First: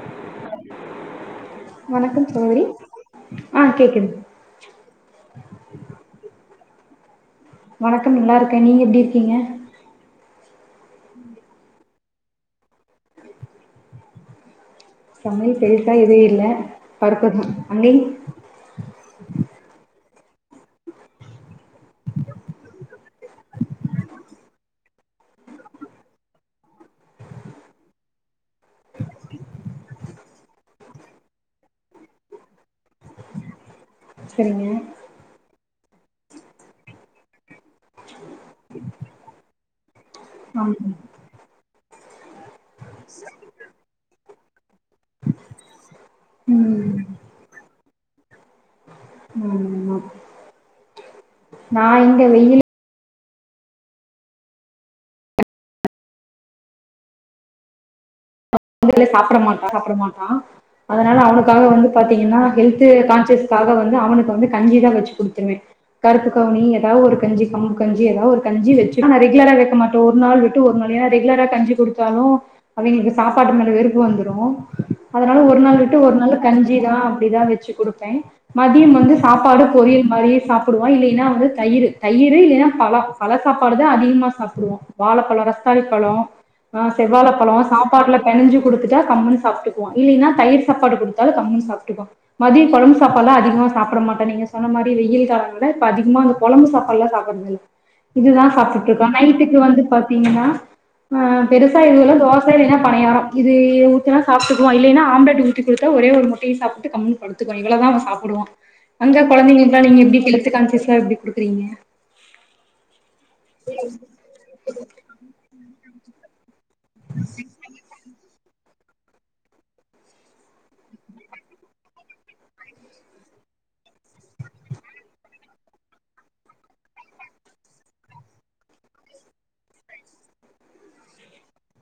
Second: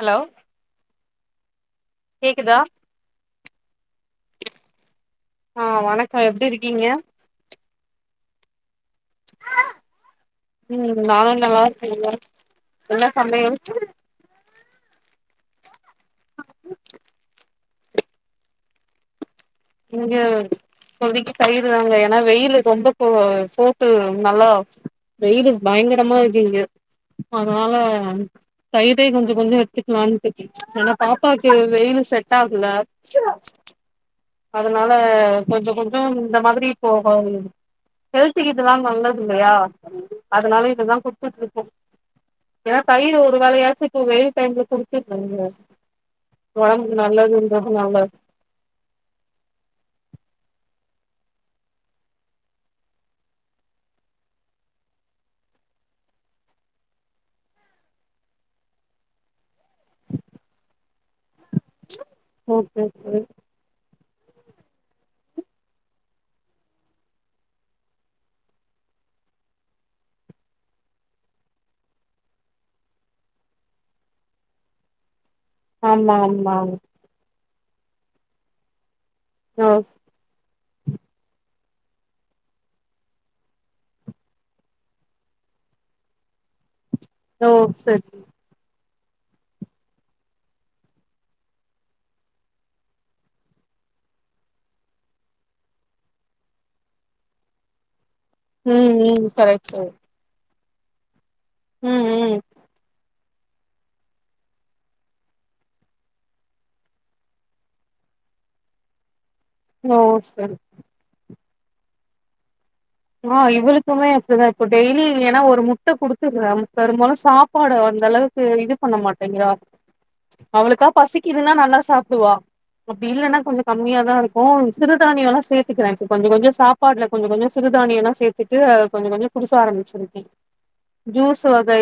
hello வணக்கம் கேக்குதா சகோதரி ஆஹ் கேக்குது ஆஹ் வணக்கம் எப்படி இரு க்கீங்க வணக்கம் நல்லா இருக்கே நீங்க எப்படி இருக்கீங்க உம் நானு நல்லா இருக்கேங்க என்ன சமையல் சமய பே எது இல்ல படுத்தர்னு அண்ணி இங்க இப்போதைக்கு தயிரு தாங்க ஏன்னா வெயிலு ரொம்ப கோ போட்டு நல்லா வெயிலு பயங்கரமா இருக்கு இங்க அதனால தயிரே கொஞ்ச கொஞ்ச எடுத்துக்கலான்னுட்டு ஏன்னா பாப்பாக்கு வெயிலு செட் ஆகல சரிங்க அதனால கொஞ்ச கொஞ் இந்த மாதிரி போ [unintelligible] ஹெல்த்துக்கு இதல்லா நல்லது இல்லையா அதனால ஆமா இதுதா குடுத்துட்டு இருக்கோ ஏனா தயிர் ஒரு வேலையாச்சு இப்போ வெ தவங்களுக் குடிக்க [inaudible] கிளாஸு ம் ஒடம்புக்கு நல்லதுன்றதுனால ம் ஆமா நா இங்க வெயிலு வெளில சாப்ட மா சாப்பட மாட்டா அதனால அவனுக்காக வந்து பாத்திங்கன்னா ஓகே ஹெல்த்து ஓகே கான்சியஸ்காக வந்து அவனு க்கு வந்து கஞ்சிதா வெச்சு குடுத்துருவே கருப்பு கவுனி ஏதா ஒரு கஞ்சி கம்பு கஞ்சி ஏதா ஒரு கஞ்சி வெச்சு ஆனா ரெகுலரா வெக்க மாட்டோ ஒரு நாள் விட்டு ஒரு நாள் ஏனா ரெகுலரா கஞ்சி குடுத்தாலு அவிங்களுக்கு சா ப்பாடு மேல வெறுப்பு வந்துடு அதனால ஒரு நாள் விட்டு ஆமா ஒரு நாள்ல ஆமா கஞ்சிதா அப்படிதா வெச்சு குடுப்பே மதியம் வந்து சாப்பாடு ஓ பொறியல் மாரி சாப்டுவான் இல்லைன்னா வந்து தயிரூ தயிரூ இல்லைன்னா பழ பழ சாப்பாடுதான் அதிகமா சாப்டுவோம் வாழைப்பழ ரஸ்த்தாளி பழ ஆ செவ்வாழ ஓ பழம் சரி சாப்பாடுல கஞ்சி குடுத்துட்டா கம்முன் சாப்டுக்குவா இல்லினா தயிர்சாப்பாடு குடுத்தாலு கம்முனு சாப்டுக்குவா மதிய கொழம்பு சாப்பாடுலா அதிகமா சாப்பிட மாட்டா நீங்க சொன்ன மாரி வெயில் கால இல்ல இப்ப அதிகமா அந்த கொழம்பு சாப்பாடுல்லா சாப்பிடறது இல்ல இதுதான் சாப்டுட்டு ம் இருக்கோ ம் நைட்டுக்கு கரெக்ட் வந்து பாத்தீங்கன்னா ஆ பெருசா எது ம் இல்ல ம் தோசை இல்லைனா பணியார இது ஊத்துனா சாப்டுக்குவா இல்லைன்னா ஆம்லட் ஊத்திக் குடுத்த ஒரே ஒரு முட்டையை சாப்பிட்டு கம்முன் படுத்துக்குவா இவ்ளதா அவ சாப்பிடுவா அங்க கொழந்தைங்களுக்குலா ஓ நீங்க எப்டி ஹெல்த் சரி கான்சியஸ்லா எப்டி குடுக் க்கறிங்க ஆ இவளுக்குமே அப்டிதா இப்ப டெய்லி ஏன்னா ஒரு மு ட்ட குடுத்துடறே பெரும்பாலு சாப்பாடு அந்த அளவுக் து இது பண்ண மாட்டேங்கிறா அவளுக்கா பசிக்குதுன்னா நல்லா சாப்பிடுவா அப்டி இல்லன்னா கொஞ்சோ கம்மியா தா இருக்கு சிறுதானியெல்லா சேத்துக்கிறே கொஞ்சோ கொஞ்சோ சாப்பாடுல கொஞ்சோ கொஞ்சோ சிறுதானியனெலா சேத்துட்டு கொஞ்ச கொஞ்ச குடுக ஆரம்பிச்சிருக்கே ஜூஸ் வகை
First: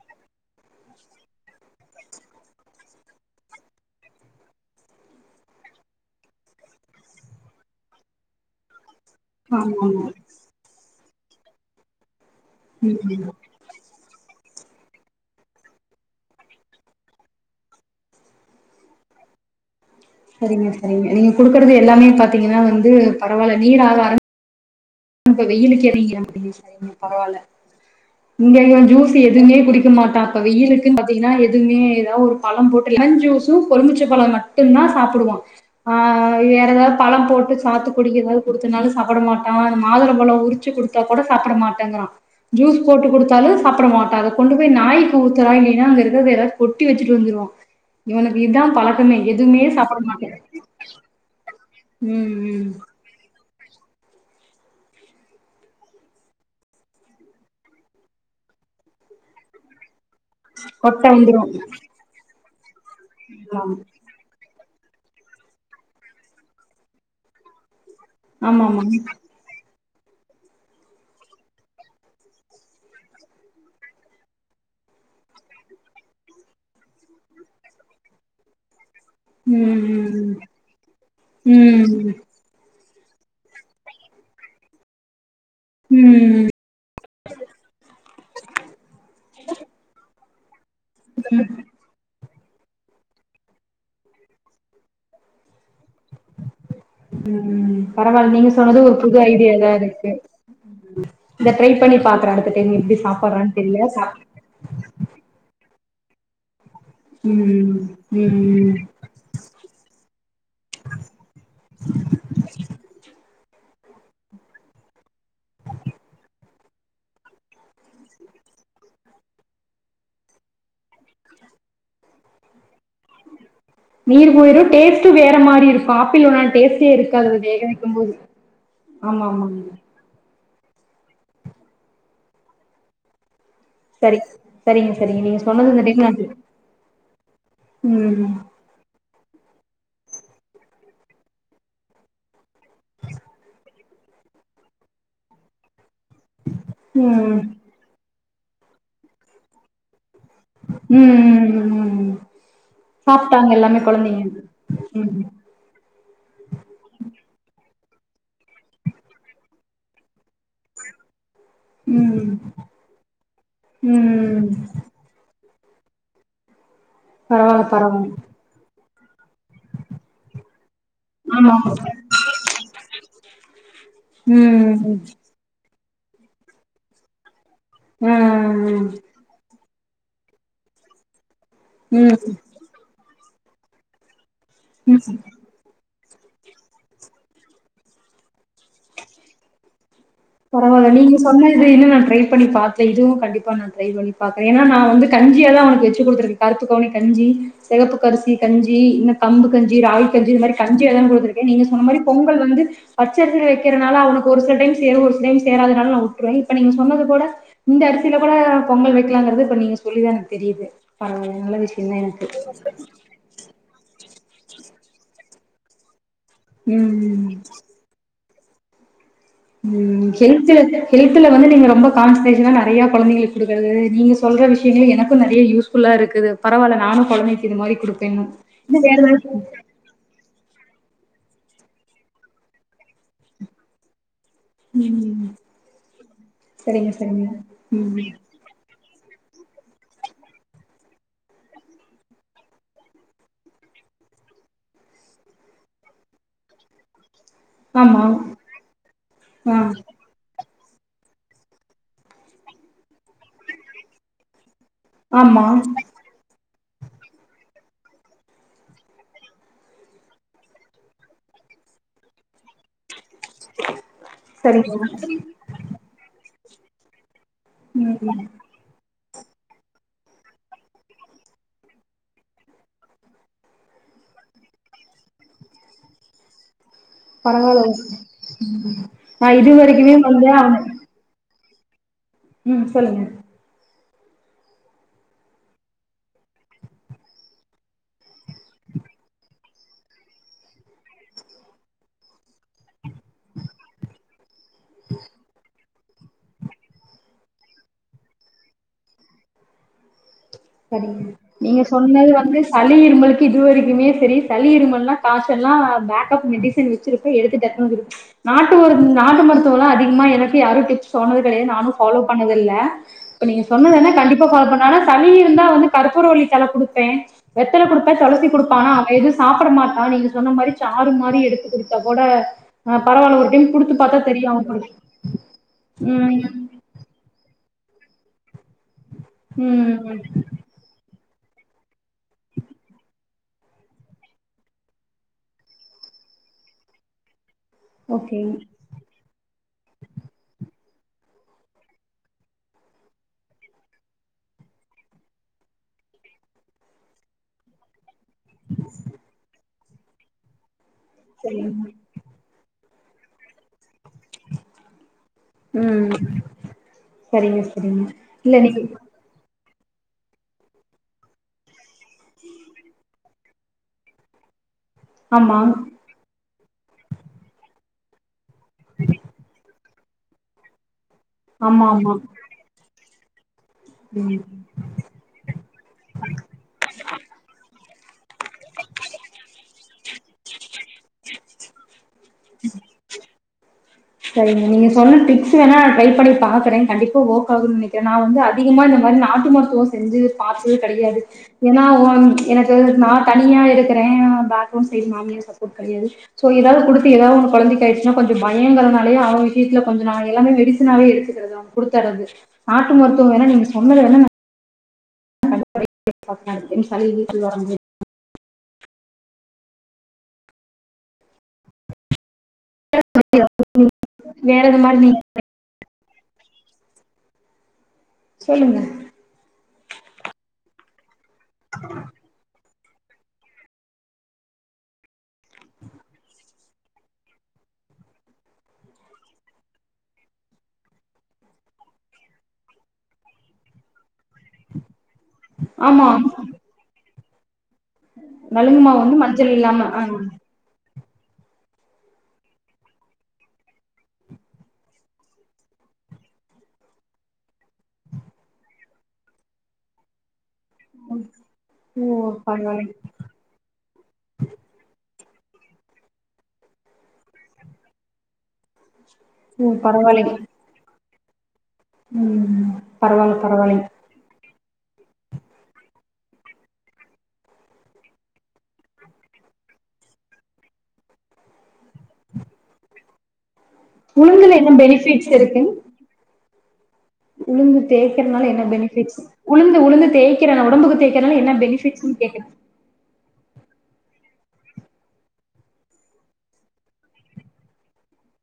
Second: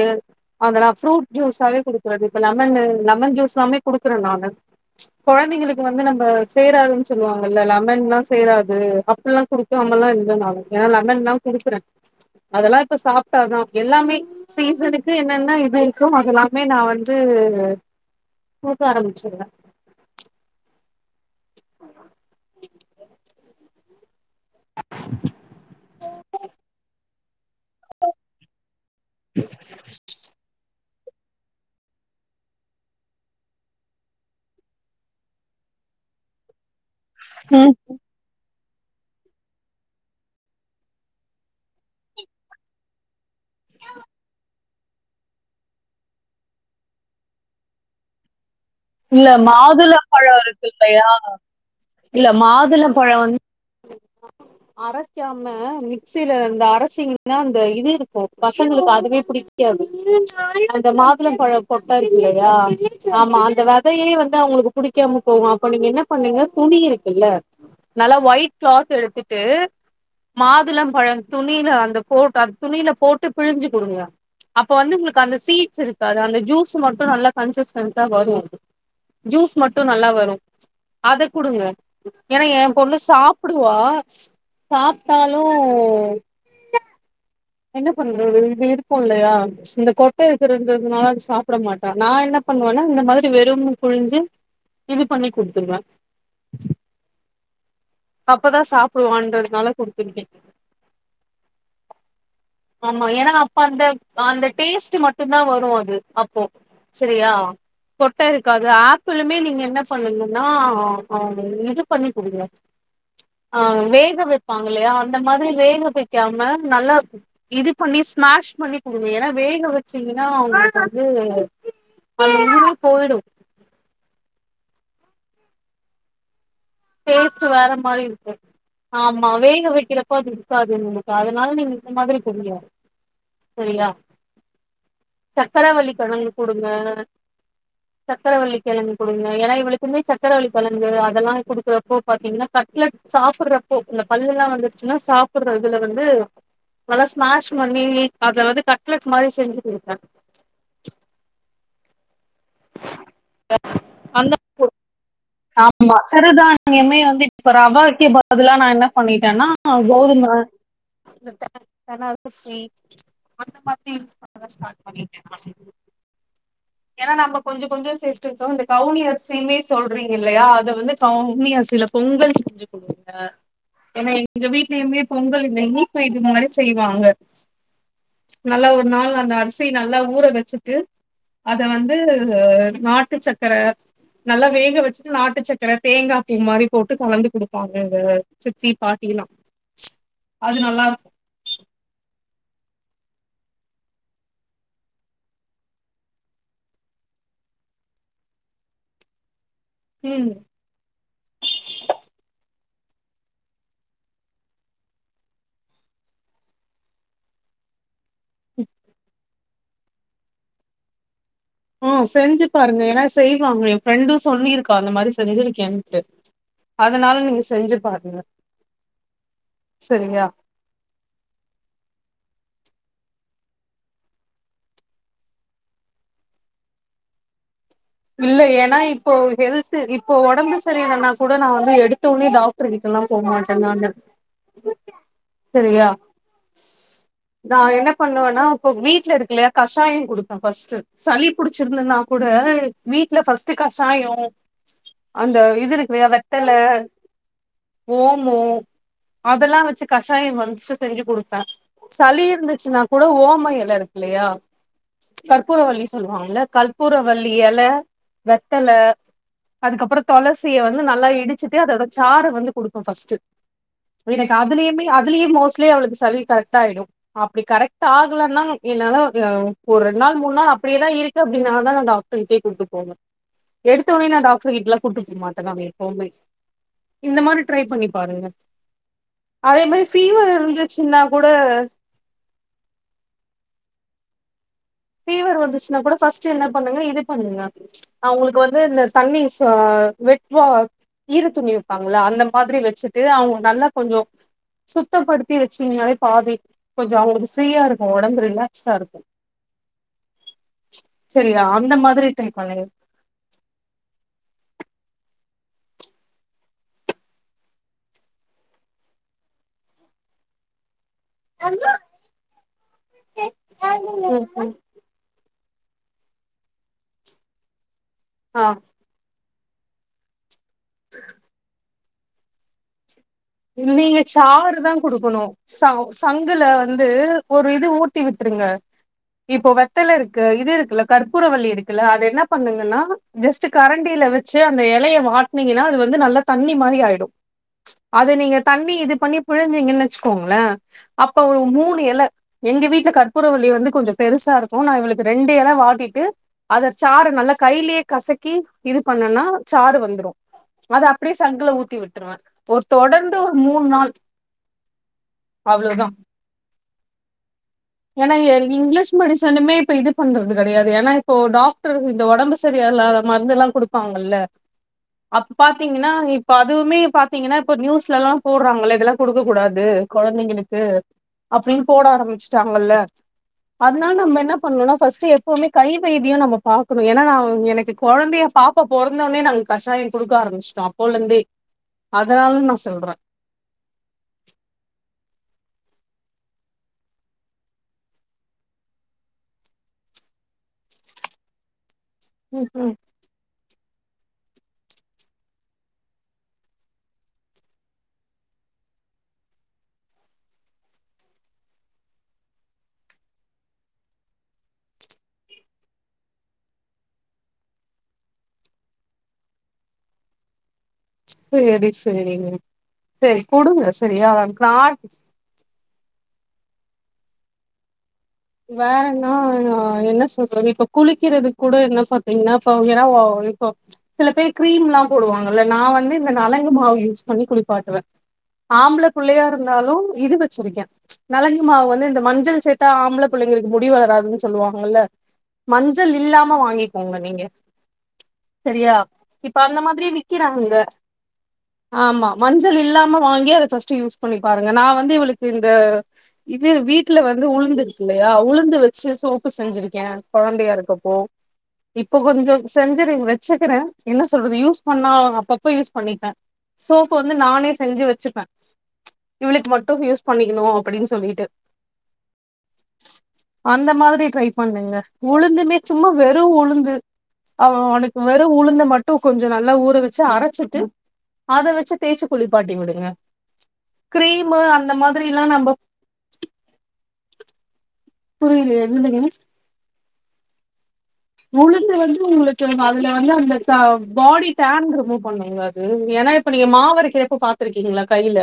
அதெல்லா ஃப்ரூட் ஜூஸாவே குடுக்கறது இப்ப லெமனு லெமன் ஜூஸ்லாமே குடுக்குறே நானு கொழந்தைங்களுக்கு வந்து நம்ம சேராதுன்னு சொல்லுவாங்கல்ல லெமன் லா சேராது அப் எல்லா ஆமா ஆமா குடுக்காமெல்லா இல்ல நானு ஏன்னா லெமன்லா குடுக்குறே அதெல்லா இப்ப ம் சாப்டாதா எல்லாமே சீசனுக்கு என்னென்ன இது இருக்கோ அதெல்லாமே நா வந்து குடுக்க ஆரம்பிச்சிருவே சரிங்க சரி நீ நீங்க குடுக்கறது எல்லாமே பாத்தீங்கன்னா வந்து பரவால்ல நீர் ஆகாரம் [unintelligible] இப்ப வெயிலுக்கு [unintelligible] முடிய சரிங்க பரவால்ல இங்க இவன் ஜூஸ் எதுவுமே குடிக்க மாட்டா அப்ப வெயிலுக்கு தின் பாத்தீங்கன்னா எதுவுமே ஏத ஒரு பழம் போட்டு லெமன் ஜூஸும் பொலுமிச்ச பழம் மட்டும்தா சாப்பிடுவா ஆ வேற ஏதாது பழம் போட்டு ம் சாத்து குடி ஏதா கொடுத்தனாலு சாப்புட மாட்டா மாதுளம் பழோ உரிச்சு குடுத்தா கூட சாப்புட மாட்டேங்குரா ஜூஸ் போட்டு குடுத் லு சாப்புட மாட்டா அத கொண்டு நாய்க்கு ஊத்தறா இல்லன்னா [unintelligible] கொட்டி வெச்சிட்டு வந்துருவா இவனுக்கு இதா பழக்கமே இல்ல எதுவுமே சாப்பிட மாதுளம் மாட்டே பழோ இருக்கு இல்லையா இல்ல ம் ம் மாதுளம் பழோ வந் அரைக்காம மிக்சில இந்த அரச்சிங்கனா ந்த இது இருக்கு பசங்களுக்கு அதுவே புடிக்காது அந்த கொட்ட வந்துரு மாதுளம்பழ கொட்டா இருக்கில்ல யா ஆமா வெதையே வந்து அவுங்ளுக்கு புடிக்காம போவோ அப்ப நீங்க என்ன பண்ணுங்க துணி இருக்குல்ல நல்லா ஒயிட் ஆமா கிளாத் ம் எடுத்துட்டு மாதுளம் பழ துணில அந்த போட்டு துணில போட்டு பிழிஞ்சி குடுங்க அப்ப வந்து உங்ளுக்கு அந்த சீட்ஸ் இருக்காது அந்த ஜூஸ் மட்டோ நல்லா கன்சிஸ்டன்டா வரு ஜூஸ் மட்டோ நல்லா ம் வரோ அத குடுங்க ம் ஏன்னா எம் பொண்ணு சாப்டுவா சாப்டா ம் என்ன கேக்குறே [unintelligible] னால சாப்பு மாட்டா நா என்னப் பண்ணுவேன்னா இந்த மாதிரி வெறுமன புழிஞ்சி இது பண்ணி குடுத்துருவ ம் பரவால்ல நீங்க அப்பதா சொன்னது ஒரு புது ஐடியாதா சாப்புடுவான்றதுனால இருக்கு குடுத்துருக்கே இத ட்ரை பண்ணி பாக்குறே அடுத்த டைம் எப்டி ஆமா ஏன்னா சாப்பற்றான் அப்ப அந்த தெர்லா அந்த டேஸ்ட் மட்டுந்தா வரு அது அப்போ செரியா கொட்ட இருக்காது ம் ஆப்பிளுமே நீங்க என்ன பண்ணுங்கன்னா ஆ இது பண்ணி குடுங்க ஆ வேக வெப்பாங்க இல்லயா அந்த மாரி வேக வைக்காம நல்லா இது பண்ணி ஸ்மாஷ் பண்ணி குடுங்க ஏன்னா வேக வெச்சீங்கன்னா அவுங்களுக்கு வந்து [unintelligible] போய்டோ போய்ரு டேஸ்ட்டு வேற மாரி இருக்கோ ஆப்பிலோட அந் டேஸ்ட்டு வேற மாரி இருக்கூ ஆமா ஆம்மா ஆமா வேக வெக்கிறப்ப அதோ க்காது நமக்கு அதனால நீங்க இந்த மாரி குடிங்க செரியா சரி சரிங்க சரிங்க நீங்க சொன்னது இந்த சக்கரவல்லி டைம் நா கெழங்கு குடுங்க ம் சக்கரவல்லி கெழங்கு ஏன்னா இவளுக்கு வந்து சக்கர வல்லி கெழங்கு அதல்லா குடுக் றப்போ பாத்தீங்கன்னா கட்லெட் சாப்புறப்போ இந்த பல்லுல்லா வந்துருச்சுன்னா சாப்புட்ற இதுல வந் இது ம் நல்லா ம் ஸ்மஷ் பண்ணி அதுல வந்து கட்லெட் மாரி செஞ்சு குடுப்பே ம் ம் ம் சாப்டாங்க எல்லாமே கொழந்தைங்க அந்த உம் ஆமா சிறுதான்யமே வந்து இப்ப ரவாக்கி பதிலா நா என்ன பண்ணிட்டேன்னா கோதும தென ம் அரிசி அந்த மாரி யூஸ் பண்ண ம் ஸ்டார்ட் பண்ணிட்ட நா [inaudible] என நம்மோ பரவால்ல கொஞ்சோ கொஞ்சோ பரவால்ல சேத்துக்டோ இந்த கவுனிய [unintelligible] செய்விங் இல்லயா அத வந்து ஆமா கவுனியரிசில பொங்கல் செஞ்சு குடுங்க ஏன்னா எங்க ம் வீட்லயுமே பொங்கல் நெய்யி இது மாரி செய்வாங்க ஆ நல்ல ஒரு நாள் அந்த அர்ஸ் அரிசி நல்லா ஊற வச்சுட்டு அத வந்து ம் நாட்டு ச ற நல்லா ஊற வச்சுட்டு ம் நாட்டு சக்கர தேங்கா இந்த மாரி போட்டு கலந்து குடுப்பாங்க இங்க சித்தி பாட்டில்லா பரவால்ல நீங்க சொன்னது இன்னு நா ட்ரை பன்னி பாத்தே இதுவு கண்டிப்பா நா ட்ரை பன்னி பாக்ற என்னா நா வந்து கஞ்சியெல்லா வச்சிகுடுத்தூர் கருப்புகவுனிகஞ்சி சிவபுகரிசிகஞ்சி கம்பு கஞ்சி ராய கஞ்சி ம் இந்த மாரிகஞ்சி இல்ல போட்டுருக்கே நீங்க சொன்ன மாரி பொங்கல் வந்து பச்சரிசி வைக்கிறனால அவனுக்கு ஒரு சில டைம் சே இந்த டைம் சேராதுனால் நா விட்டுருவேன் இப்ப நீங்க சொன்னது கூட இந்த அடுத் சில பல பொங்கல் வைக்கலங்றது இப்ப நீங்க சொல்லிதா எனக்கு தெரிது பரவலா ஆஹ செஞ்சு பாருங்க என்னா செய்வாங்க என் ஃப்ரெண்டு சொல்லியிருக்கா அந்த மாரி செஞ்சிருகன்ட்டு ம் அதனால ம் நீங்க செஞ்சு பாருங்க உம் சரியா ஹெல்த்ல ஹெல்த்ல வந்து நீங்க ரொம்ப கான்சன்ட்ரேஷன நறைய குழந்தைங்களுக்கு குடுக்குறது நீங்க சொல்ற விஷயங்கள் எனக்கு நிறைய யூஸ்புல்லா இருக்கு பரவால்ல நானு குழந்தைக்கு இது மாரி குடுப்பே இன்னு இல்ல ஏன்னா வேற இப்போ ஏதாவது ஹெல்த் இப்போ உடம்பு சரியிலண்ணா கூட நா வந்து எடுத்த உனே டாக்டர் கிட்டல்லா போ மாட்ட நானு ம் சரியா சரிங்க சரிங்க நா என்ன ம் பண்ணுவேன்னா இப்ப வீட் வீட்ல இருக்லயா கஷாய குடுப்ப பர்ஸ்ட் சளி புடிச்சிருந்தன்னா கூட வீட்ல ஃபர்ஸ்டு கஷாயோ அந்த இது இருக்குலியா வெத்தல ஆமா ஓமோ அதெல்லா ஆ வெச்சு கஷாய [unintelligible] செஞ்சு குடுப்ப சளி இருந்துச்சுன்னா கூட ஓம எல இருக்குல்லையா ஆமா கற்பூரவல்லி சொல்வாங்கல்ல க பூரவல்லி எல வெத்தல அதுக்கப்பறோ தொளசிய வந்து நல்லா இடிச்சிட்டு அதோட சாறு வந்து கொடுப்போ ஃபஸ்ட்டு எனக்கு சரிங்க அதுலியுமே அதுலியே மோஸ்லி அவ்ளுக்கு சளி தத்தாயிடு அப்டி கரெக்ட் ம் ஆகலன்னா என்னால ஒரெண்நாள் மூண்நாள் அப்டியேதா இருக்கு அப்டினா தா நா டாக் ட்டே கூப்ட்டு போவ எடுத்தொனே நா டாக்ரு கிட்ல்லா கூப்ட்டு போ மாட்டேங்க‌ நா எப்போமே இந்த மாரி ட்ரை பரவால்ல பண்ணி பாருங்க நா இது அதே மா வரைக்குமே வந்து பீவர் அவன இருந்துச்சின்னா கூ [unintelligible] ம் சொல்லுங்க ஃபீவர் வந்துச்ன்னா கூட ஃபஸ்ட்டு என்ன பண்ணுங்க இது பண்ணுங்க ச்ச் அவுங்குளுக்கு வந்து இந்த தண்ணி சு அ வெட்வா ஈர துணி வெப்பாங்கள அந்த மாதிரி வெச்சு ட்டு அவுங்க நல்லா கொஞ்சோ சுத்தப்படுத்தி வெச்சிங்னாலே பாதி கொஞ்சோ அவுங்ளுக் ஃப்ரீயா இருக்கோ ஒடம்பு ரிலாக்ஸா ருக்கோ செரிங்க நீங்க அந்த மாதிரி சொன்னது ட்ரை வந்து பண்ணுங்க சளி இருமலுக்கு இதுவரிக்குமே செரி சளி இருமல்னா காசெல்லா பேக்கப் மெடிசன் வெச்சுருப்ப எடுத்து டக்குனு [unintelligible] நாட்டு மரு நாட்டு மருத்துவ லா அதிகமா எனக்கு யாரு டிப்ஸ் சொன்னது கெடயா நானு ஃபாலோ பண்ணதில்ல ப்ப நீங்க சொன்னது வேணா கண்டிப்பா ஃபாலோ பண்ற ஆனா சளி இரு தா வந்து கற்பூரவள்ளி தல குடுப்பே வெத்தல குடு தொளசி ஆ குடுப்ப ஆனா அவ எது சா சாப்புட மாட்டா நீங்க சொன்ன மாரி சாறு மாரி எடுத்து குடு [unintelligible] நீங்க சாறு தா குடுக்கணு ச ம் சங்குல வந்து ஒரு இது ஊத்தி விட்ருங்க இப்போ வெத்தல ம் இருக்கு இது இருக்குல கற்பூரவள்ளி இருக்குல்ல அது எனன்ன பண்ணுங்கன்னா ஜஸ்ட் கரண்டில வெச்சு அந்த எலைய வாட்னீங்கன்னா அது வந்து நல்லா தண்ணி மாரி அயிடோ அது நீங்க ஓகேங்க தண்ணி இது பண்ணி புழுஞ்சிங்கன்ன வச்சுக்கோங்ள அப்ப ஒரு மூணு எல எங்க வீட்ல கற்பூரவல்லி வந்து கொஞ்சோ பெருசா இருக்கோ நா இவுளுக்கு ரெண்டு எல வாட்டிட்டு அத சாறு நல்லா கைலியே கசக்கி இது பண்ணோன்னா சாறு வந்துரோ அத அப்டே சங்குல சரிங்க ஊத்தி விட்ருவ ஒர் தொடந்து ஒ மூண் நாள் அவ்ளோதா ம் செரிங்க ஏன்னா [unintelligible] இங்லிஷ் மெடிசனுமே இப்ப இது பண்றது கெடையாது ஏன்னா இப்போ டாக்டர் இந்த ஒடம்பு சரியால்லாத மருந்து எல்லா குடுப்பாங்கல்ல ஆமா பாத்தீங்கன்னா இப்ப அதுவுமே பாத்தீங்கன்னா இப்ப நியூஸ் லலா போட்றாங்க ல இதெல்லா குடுக்கக் கூடாது கொழந்தைங்களுக்கு ஆமா அப்டின் போட ஆமா ஆரம்பிச் ப்பல்ல அத்னால நம்ம ம் என்ன பண்ணும்னா ஃபஸ்ட்டு எப்புவுமே கை வைத்தியோ நம்ம பாக்கணு ஏன்னா நா எனக்கு கொழந்தைய பாப்பா பொறந்தவுனே நாங்க கசாயு குடுக்க ஆரம்பிஷ்டோ அப் கொழந்தே அதானல நா சொல்றே சரிங்க நீங்க சொன்ன டிப்ஸ் வேணா ட்ரை பண்ணி பாக்குறே கண்டிப்பா ஒர்க் ஆகும்னு நெனைக்கிறே நா வந்து அதிகமா இந்த மாரி நாட்டு மருத்துவோ செஞ்சு பாத்து கெடைகாது ஏன்னா ஆ ம் எனக்கு ம் நா தனியா இருக் க்குறே பேக்ரவுண்ட் சைட் மாமியார் சப்போர்ட் கிடையாது சோ ஏதாவது குடுத்து ஏதாவது ஒன்னு கொழந்தைக்கு ஆயிடுச்சின்னா கொஞ்சம் பய பயங்கறனாலே அவ விஷயத்துல கொஞ்சம் நாங்க எல்லாமே மெடிசனாவே எடுத்துகிறது குடுத்துறது நாட்டு மருத்துவம் வேணா நீங்க சொன்னத வேணா நா [unintelligible] சேரி சேரிங்க சரி குடுங்க சரியா வேற எது மாரி [unintelligible] நீங்க சொல்லுங்க வேற இன்னா ஆ அங்க என்ன சொல்றது இப்ப குளிக் க்கிறது கூட என்ன பாத்தீங்ன்னா இப்போ ஏன்னா ஓ இப்போ சில பேர் கிரீம் லா போடுவாங்கல்ல நா வந்து இந்த நலங்கு மாவு யூஸ் பண்ணி குளிப்பாட்டுவே ஆம்பள புள்ளையா இருந்தாலு இது வெச்சிருக்கே நலங்கு மாவு வந்து இந்த மஞ்சள் சேத்தா ஆம்புள புள்ளைங்களுக்கு முடி வளராதுன்னு சொல்லுவாங்கல்ல மஞ்சள் இல்லாம வாங்கிக்கோங்க நீங்க நலங்கு சரியா மாவு வந்து மஞ்சள் இப்ப அந்த இல்லாம ஆ மாதிரி விக்கிறாங்க ஆமா மஞ்சள் இல்லாம வாங்கி அத ஃபர்ஸ்ட் யூஸ் பண்ணி பாருங்க நா வந்து இவுளுக்கு இந்த இது வீட்ல வந்து உளுந்து இல்லையா உளுந்து வெச்சு சோப்பு செஞ்சிருக்கே கொழந்தையா இருக்கப்போ ஓ இப்போ கொஞ்சோ பரவால்லைங் செஞ்சுரு வெச்சுக்குறே என்ன சொல்றது யூஸ் பண்ணா அப் அப்பப்ப யூஸ் பண்ணிப்பே சோப்பு வந்து நானே செஞ்சு வச்சுப்பே இவளுக்கு ஓ மட்டு யூஸ் பரவால்லைங் பண்ணிக்ணு அப்டின்னு சொல்லி ட்டு ம் பரவால்ல பரவால்லைங் அந்த மாதிரி ட்ரை பண்ணுங்க உளுந்துமே சும்மா வெறு உளுந்து அவனுக்கு வெறு உளுந்த மட்டு கொஞ்சோ நல்லா ஊற வச்சி அரைச்சிட்டு அத வச்சி தேச்சி குளிப்பாட்டி விடுங்க உளுந்துல கிரீமு என்ன அந்த பெனிஃபிட்ஸ் மாதிரிலா இருக்கு நம்ப உளுந்து தேய்கிறனால என்ன புரியலையே பெனிஃபிட்ஸ் என்னதுங்க உளுந்து உளுந்து தேய்க்கிற உடம்புக்கு தேய்கிறனால என்ன பெனிஃபிட்ஸ்னு கேட்டே இந்த பாடி டான் ரிமூவ் பண்ணுங்க அது ஏன்னா இப்ப நீங்க மாவ அறைகிறபோ பாத்துருக்கீங்களா கையில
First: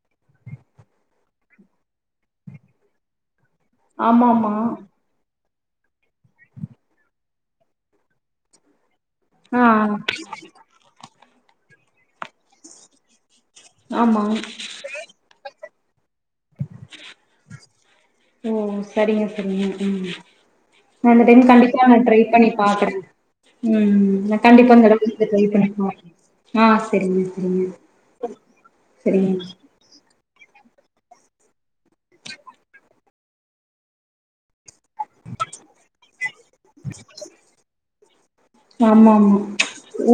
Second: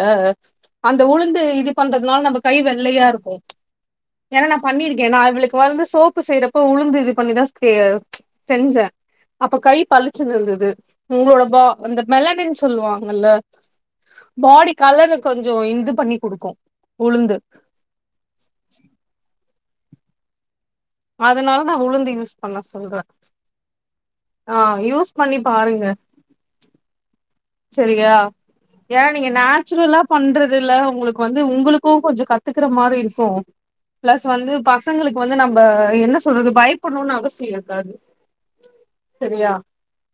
அந்த உளுந்து இது பண்றதுனால நம்ம கை வெள்ளையா இருக்கும் ஆமா ஏன்னா ஆமா ந பண்ணிருக்கே நவளுக்க அதுவந்து சோப்பு செய்யிறப்ப உளுந்து இது பண்ணிதா செஞ்ச அப்ப ஆ கை பளிச்சுனு இருந்தது உங்களோடம்ப வந்த மெலனன்னு சொல்லுவாங்கல்ல ஆமா பாடி கலரு கொஞ்சம் இது பண்ணி கொடுக்கும் உளுந்து ஓ சரிங்க உ உம் ந இந்த டைம் அதனால நா கண்டிப்பா உளுந்து டிரை யூஸ் பண்ணி பண்ண பாக்குறே சொல்றே உ ஆ யூஸ் பண்ணி பாருங்க கண்டிப்பா ஆஹ் சரிங்க சரிங்க சரியா ஏன்னா நீங்க சரிங்க நேச்சுரலா பண்றது ல உங்களுக்கு வந்து உங்களுக்கும் கொஞ்சம் கத்துக்கற மாரி இருக்கும் பிளஸ் வந்து பசங்களுக்கு வந்து நம்ம என்ன சொல்றது பயப்படும்னு அவசியம் இருக்காது ஆமா சரியா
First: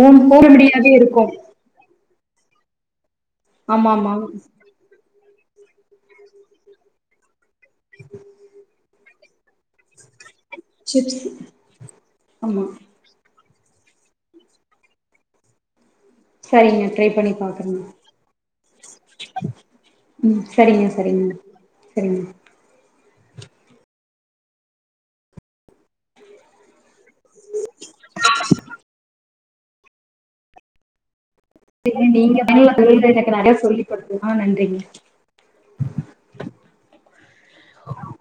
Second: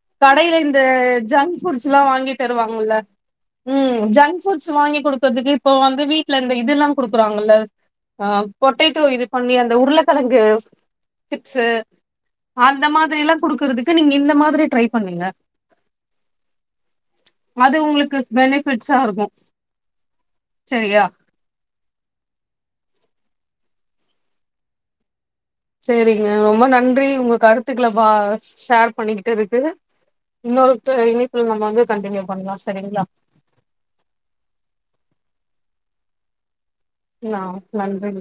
ஆமா போறபடியாவே இருக்கும் ல்லாம் வாங்கி தருவாங்கல உம் ஆமா ஜங்க் ஃபுட்ஸ் வாங் கொடு இப்போ வந்து வீட்டுல இந்த இதெல்லாம் கொடுக்குறாங்கல்ல பொட்டேட்டோ இது பண்ணி அந்த உருளைக்கிழங்கு சிப்ஸ் சிப்ச் ஆமா அந்த மாதிரெல்லாம் கொடுக்க கொடுக்கிறதுக்கு நீங்க இந்த மாதிரி டரை பண்ணுங்க சரிங்க ட்ரை பண்ணி அது பாக்குறேங்க உங்களுக்கு பெனிஃபிட்ஸா இருக்கு ம் சரிங்க சரியா சரிங்க சரிங்க சரிங்க ரொம்ப நன்றி உங்க கருத்துக்களை ஷேர் பண்ணிகிட்டதுக்கு இன்னொருத்த சரி நீங்க வில தொழ எனக்கு நிறைய சொல்லிக்கொடுத்து நன்றிங்க ஆஹ நன்றி